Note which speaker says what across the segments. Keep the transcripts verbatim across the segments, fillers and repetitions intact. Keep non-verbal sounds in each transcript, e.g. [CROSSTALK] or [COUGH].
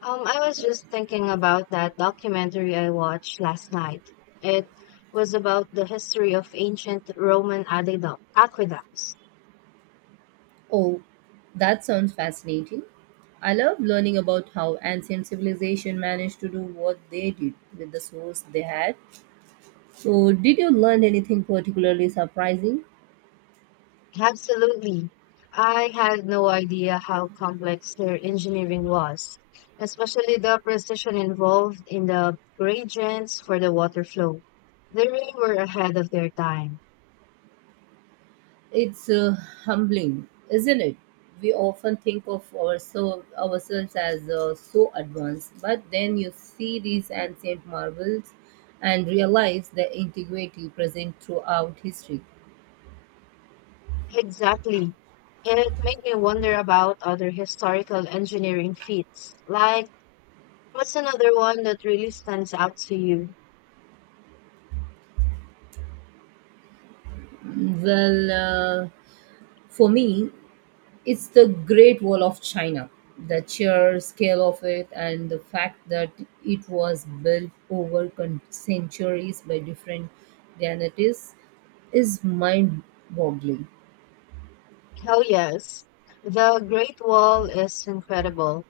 Speaker 1: Um, I was just thinking about that documentary I watched last night. It was about the history of ancient Roman adedu- aqueducts.
Speaker 2: Oh, that sounds fascinating. I love learning about how ancient civilization managed to do what they did with the source they had. So, did you learn anything particularly surprising?
Speaker 1: Absolutely. I had no idea how complex their engineering was, especially the precision involved in the gradients for the water flow. They really were ahead of their time.
Speaker 2: It's uh, humbling, isn't it? We often think of ourselves, ourselves as uh, so advanced, but then you see these ancient marvels and realize the integrity present throughout history.
Speaker 1: Exactly. It made me wonder about other historical engineering feats, like, what's another one that really stands out to you?
Speaker 2: Well, uh, for me, it's the Great Wall of China, the sheer scale of it, and the fact that it was built over con- centuries by different Ganatis is mind boggling.
Speaker 1: Hell yes. The Great Wall is incredible.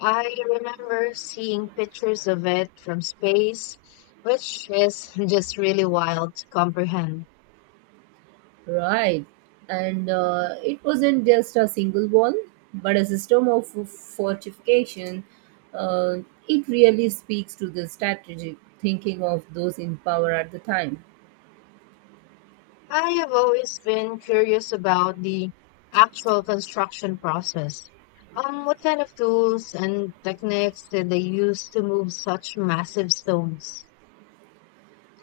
Speaker 1: I remember seeing pictures of it from space, which is [LAUGHS] just really wild to comprehend.
Speaker 2: Right. And uh, it wasn't just a single wall, but a system of fortification. Uh, it really speaks to the strategic thinking of those in power at the time.
Speaker 1: I have always been curious about the actual construction process. Um, what kind of tools and techniques did they use to move such massive stones?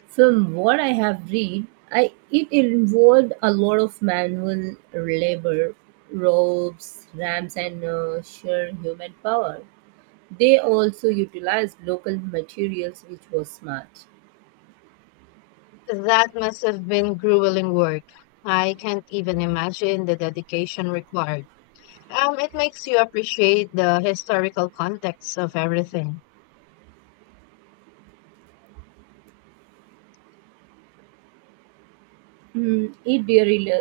Speaker 2: From what I have read, I, it involved a lot of manual labor, ropes, ramps, and uh, sheer human power. They also utilized local materials, which was smart.
Speaker 1: That must have been grueling work. I can't even imagine the dedication required. Um, it makes you appreciate the historical context of everything.
Speaker 2: Mm, it really,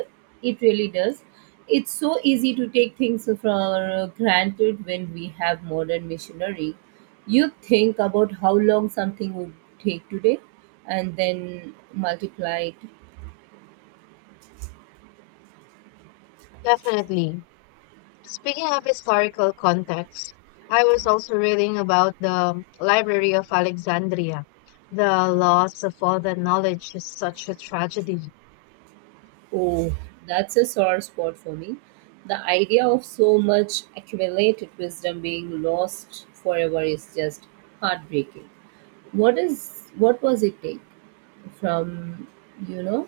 Speaker 2: it really does. It's so easy to take things for granted when we have modern machinery. You think about how long something would take today, and then multiply it.
Speaker 1: Definitely. Speaking of historical context, I was also reading about the Library of Alexandria. The loss of all that knowledge is such a tragedy.
Speaker 2: Oh, that's a sore spot for me. The idea of so much accumulated wisdom being lost forever is just heartbreaking. What is what was it take from you know?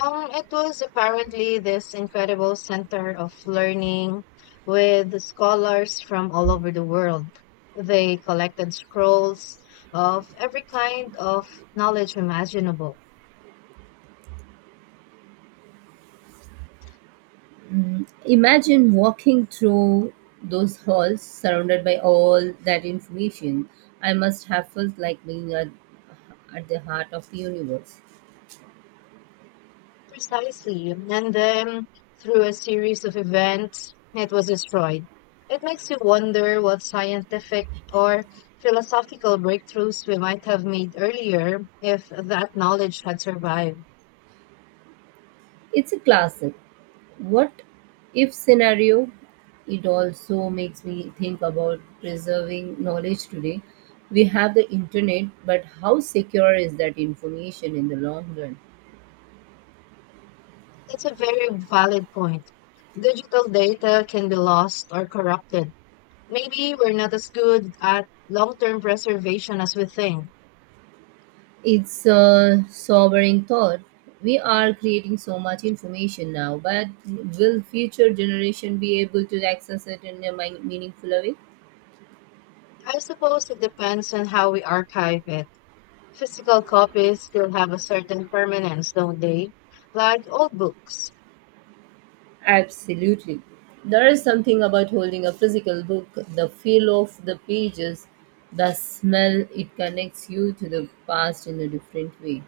Speaker 1: Um, it was apparently this incredible center of learning with scholars from all over the world. They collected scrolls of every kind of knowledge imaginable.
Speaker 2: Mm, imagine walking through those halls surrounded by all that information. I must have felt like being at, at the heart of the universe.
Speaker 1: Precisely. And then through a series of events, it was destroyed. It makes you wonder what scientific or philosophical breakthroughs we might have made earlier if that knowledge had survived.
Speaker 2: It's a classic what if scenario. It also makes me think about preserving knowledge today. We have the internet, but how secure is that information in the long run?
Speaker 1: That's a very valid point. Digital data can be lost or corrupted. Maybe we're not as good at long term preservation as we think.
Speaker 2: It's a sobering thought. We are creating so much information now, but will future generation be able to access it in a mi- meaningful way?
Speaker 1: I suppose it depends on how we archive it. Physical copies still have a certain permanence, don't they? Like old books.
Speaker 2: Absolutely. There is something about holding a physical book, the feel of the pages, the smell, it connects you to the past in a different way.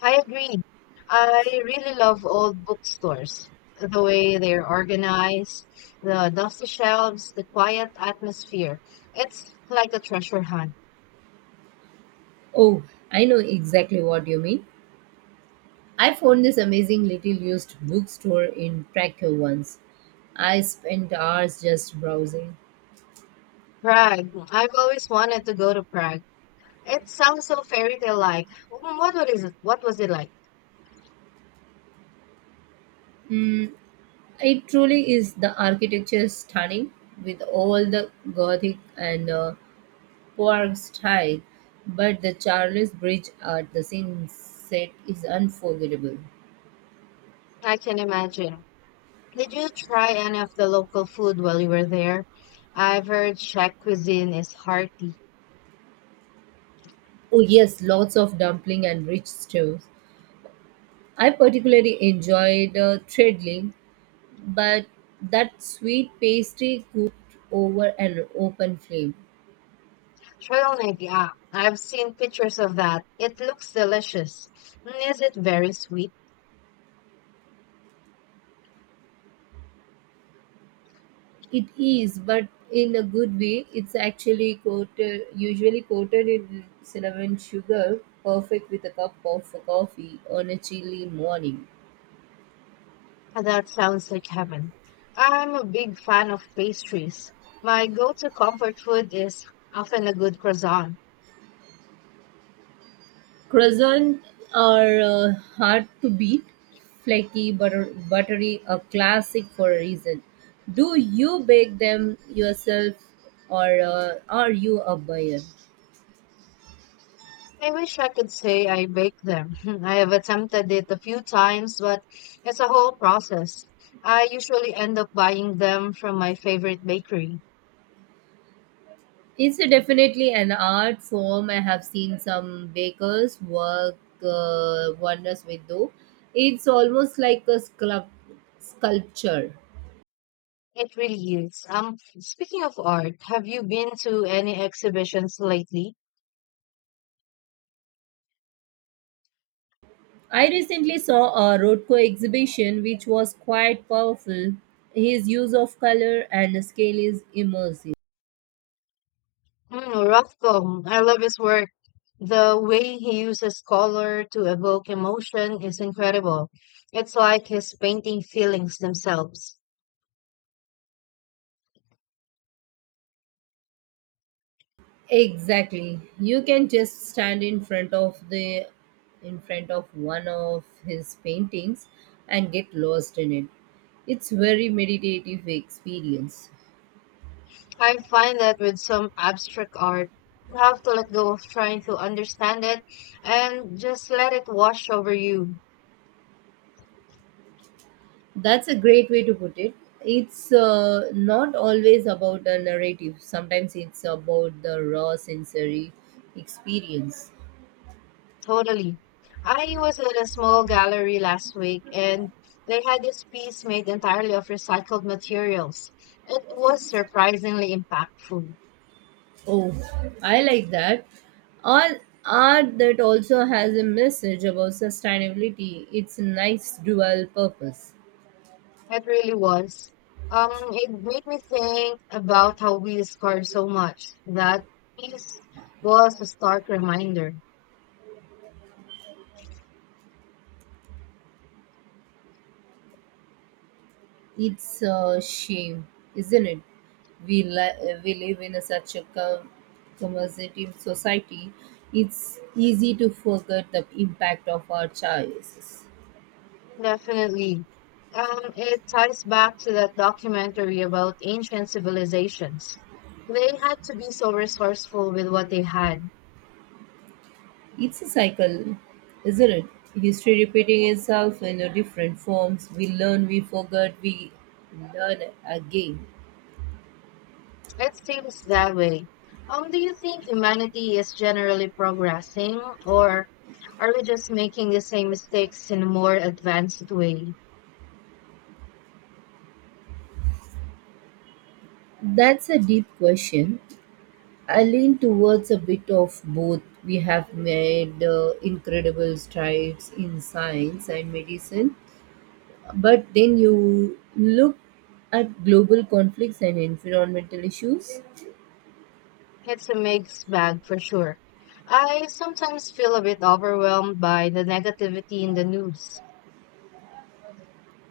Speaker 1: I agree. I really love old bookstores. The way they're organized, the dusty shelves, the quiet atmosphere. It's like a treasure hunt.
Speaker 2: Oh, I know exactly what you mean. I found this amazing little used bookstore in Krakow once. I spent hours just browsing.
Speaker 1: Prague. I've always wanted to go to Prague. It sounds so fairy tale like. What was it? What was it like?
Speaker 2: It truly is the architecture is stunning with all the Gothic and uh, Park style, but the Charles Bridge at the sunset is unforgettable.
Speaker 1: I can imagine. Did you try any of the local food while you were there? I've heard Czech cuisine is hearty.
Speaker 2: Oh yes, lots of dumpling and rich stews. I particularly enjoyed uh, treadling, but that sweet pastry cooked over an open flame.
Speaker 1: Trailneck, yeah. I've seen pictures of that. It looks delicious. Mm, is it very sweet?
Speaker 2: It is, but in a good way. It's actually coated, usually coated in cinnamon sugar, perfect with a cup of coffee on a chilly morning.
Speaker 1: That sounds like heaven. I'm a big fan of pastries. My go-to comfort food is often a good croissant.
Speaker 2: Croissants are uh, hard to beat, flaky, butter, buttery, a classic for a reason. Do you bake them yourself or uh, are you a buyer?
Speaker 1: I wish I could say I bake them. [LAUGHS] I have attempted it a few times, but it's a whole process. I usually end up buying them from my favorite bakery.
Speaker 2: It's a definitely an art form. I have seen some bakers work uh, wonders with dough. It's almost like a sculpt- sculpture.
Speaker 1: It really is. Um, speaking of art, have you been to any exhibitions lately?
Speaker 2: I recently saw a Rothko exhibition which was quite powerful. His use of color and scale is immersive.
Speaker 1: Mm, Rothko, I love his work. The way he uses color to evoke emotion is incredible. It's like he's painting feelings themselves.
Speaker 2: Exactly. You can just stand in front of the in front of one of his paintings and get lost in it. It's very meditative experience.
Speaker 1: I find that with some abstract art, you have to let go of trying to understand it and just let it wash over you.
Speaker 2: That's a great way to put it. It's uh, not always about a narrative. Sometimes it's about the raw sensory experience.
Speaker 1: Totally. I was at a small gallery last week and they had this piece made entirely of recycled materials. It was surprisingly impactful.
Speaker 2: Oh, I like that. All art that also has a message about sustainability. It's a nice dual purpose.
Speaker 1: It really was. Um, it made me think about how we discard so much. That piece was a stark reminder.
Speaker 2: It's a shame, isn't it? We li- we live in a such a com- commerciative society. It's easy to forget the impact of our choices.
Speaker 1: Definitely. Um, it ties back to that documentary about ancient civilizations. They had to be so resourceful with what they had.
Speaker 2: It's a cycle, isn't it? History repeating itself in a different forms. We learn, we forget, we learn again.
Speaker 1: It seems that way. Um, do you think humanity is generally progressing, or are we just making the same mistakes in a more advanced way?
Speaker 2: That's a deep question. I lean towards a bit of both. We have made uh, incredible strides in science and medicine, but then you look at global conflicts and environmental issues.
Speaker 1: It's a mixed bag for sure. I sometimes feel a bit overwhelmed by the negativity in the news.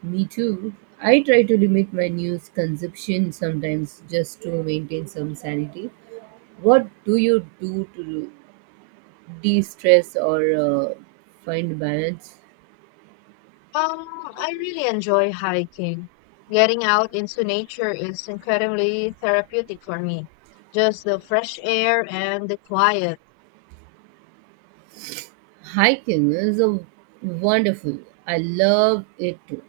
Speaker 2: Me too. I try to limit my news consumption sometimes just to maintain some sanity. What do you do to de stress or uh, find balance?
Speaker 1: Um, I really enjoy hiking. Getting out into nature is incredibly therapeutic for me. Just the fresh air and the quiet.
Speaker 2: Hiking is a wonderful. I love it too.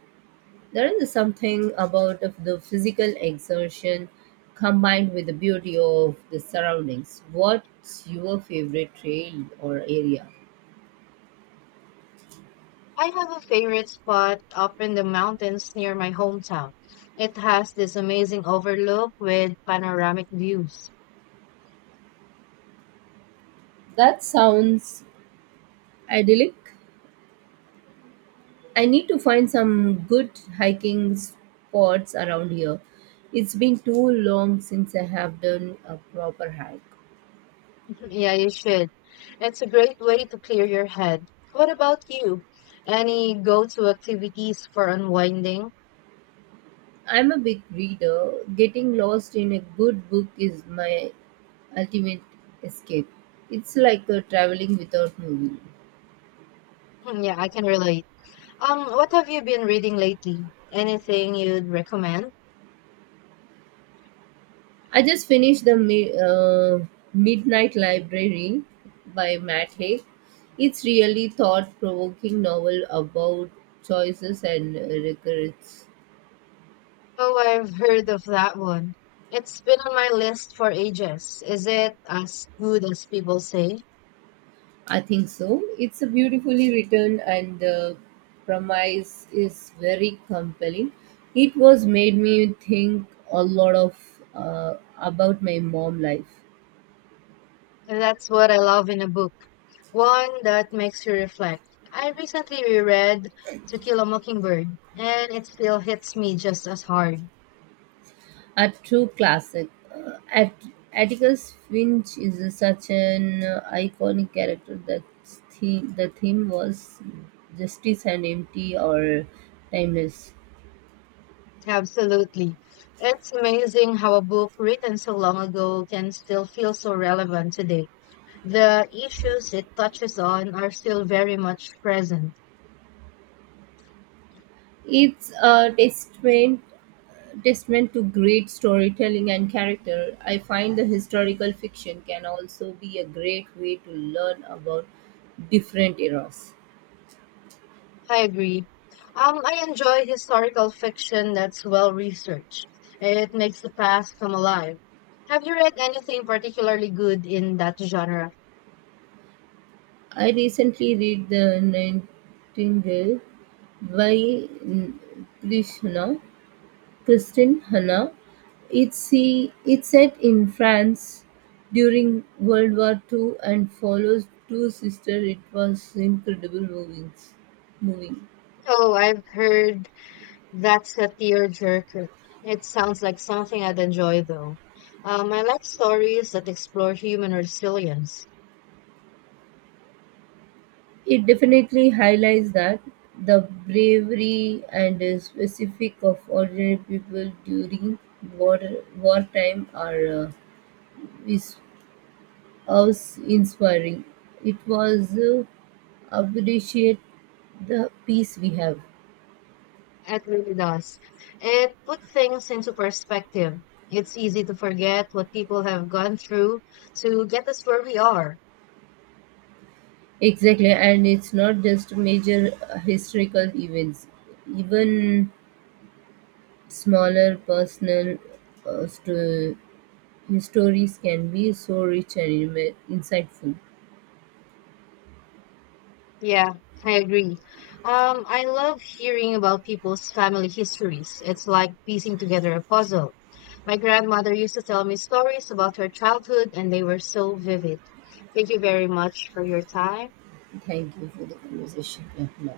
Speaker 2: There is something about of the physical exertion combined with the beauty of the surroundings. What's your favorite trail or area?
Speaker 1: I have a favorite spot up in the mountains near my hometown. It has this amazing overlook with panoramic views.
Speaker 2: That sounds idyllic. I need to find some good hiking spots around here. It's been too long since I have done a proper hike.
Speaker 1: [LAUGHS] Yeah, you should. It's a great way to clear your head. What about you? Any go-to activities for unwinding?
Speaker 2: I'm a big reader. Getting lost in a good book is my ultimate escape. It's like uh, traveling without moving.
Speaker 1: [LAUGHS] Yeah, I can relate. Um, what have you been reading lately? Anything you'd recommend?
Speaker 2: I just finished the mi- uh, Midnight Library by Matt Haig. It's really thought-provoking novel about choices and uh, regrets.
Speaker 1: Oh, I've heard of that one. It's been on my list for ages. Is it as good as people say?
Speaker 2: I think so. It's a beautifully written, and the premise is very compelling. It was made me think a lot of uh, about my mom life.
Speaker 1: And that's what I love in a book, one that makes you reflect. I recently reread To Kill a Mockingbird, and it still hits me just as hard.
Speaker 2: A true classic. Uh, At Atticus Finch is a- such an uh, iconic character that theme, the theme was justice and empty or timeless.
Speaker 1: Absolutely. It's amazing how a book written so long ago can still feel so relevant today. The issues it touches on are still very much present.
Speaker 2: It's a testament Testament to great storytelling and character, I find the historical fiction can also be a great way to learn about different eras.
Speaker 1: I agree. Um, I enjoy historical fiction that's well researched. It makes the past come alive. Have you read anything particularly good in that genre?
Speaker 2: I recently read The Nightingale by N- Krishna, Christine Hanna. It's, see, it's set in France during World War two and follows two sisters. It was incredible moving. moving.
Speaker 1: Oh, I've heard that's a tearjerker. It sounds like something I'd enjoy, though. Um, I like stories that explore human resilience.
Speaker 2: It definitely highlights that the bravery and uh, specific of ordinary people during war wartime are uh, is was inspiring. It was uh, appreciate the peace we have.
Speaker 1: It really does. It puts things into perspective. It's easy to forget what people have gone through to get us where we are.
Speaker 2: Exactly, and it's not just major uh, historical events, even smaller personal uh, sto- stories can be so rich and inme- insightful.
Speaker 1: Yeah, I agree. Um, I love hearing about people's family histories. It's like piecing together a puzzle. My grandmother used to tell me stories about her childhood, and they were so vivid. Thank you very much for your time.
Speaker 2: Thank You for the conversation. It bye.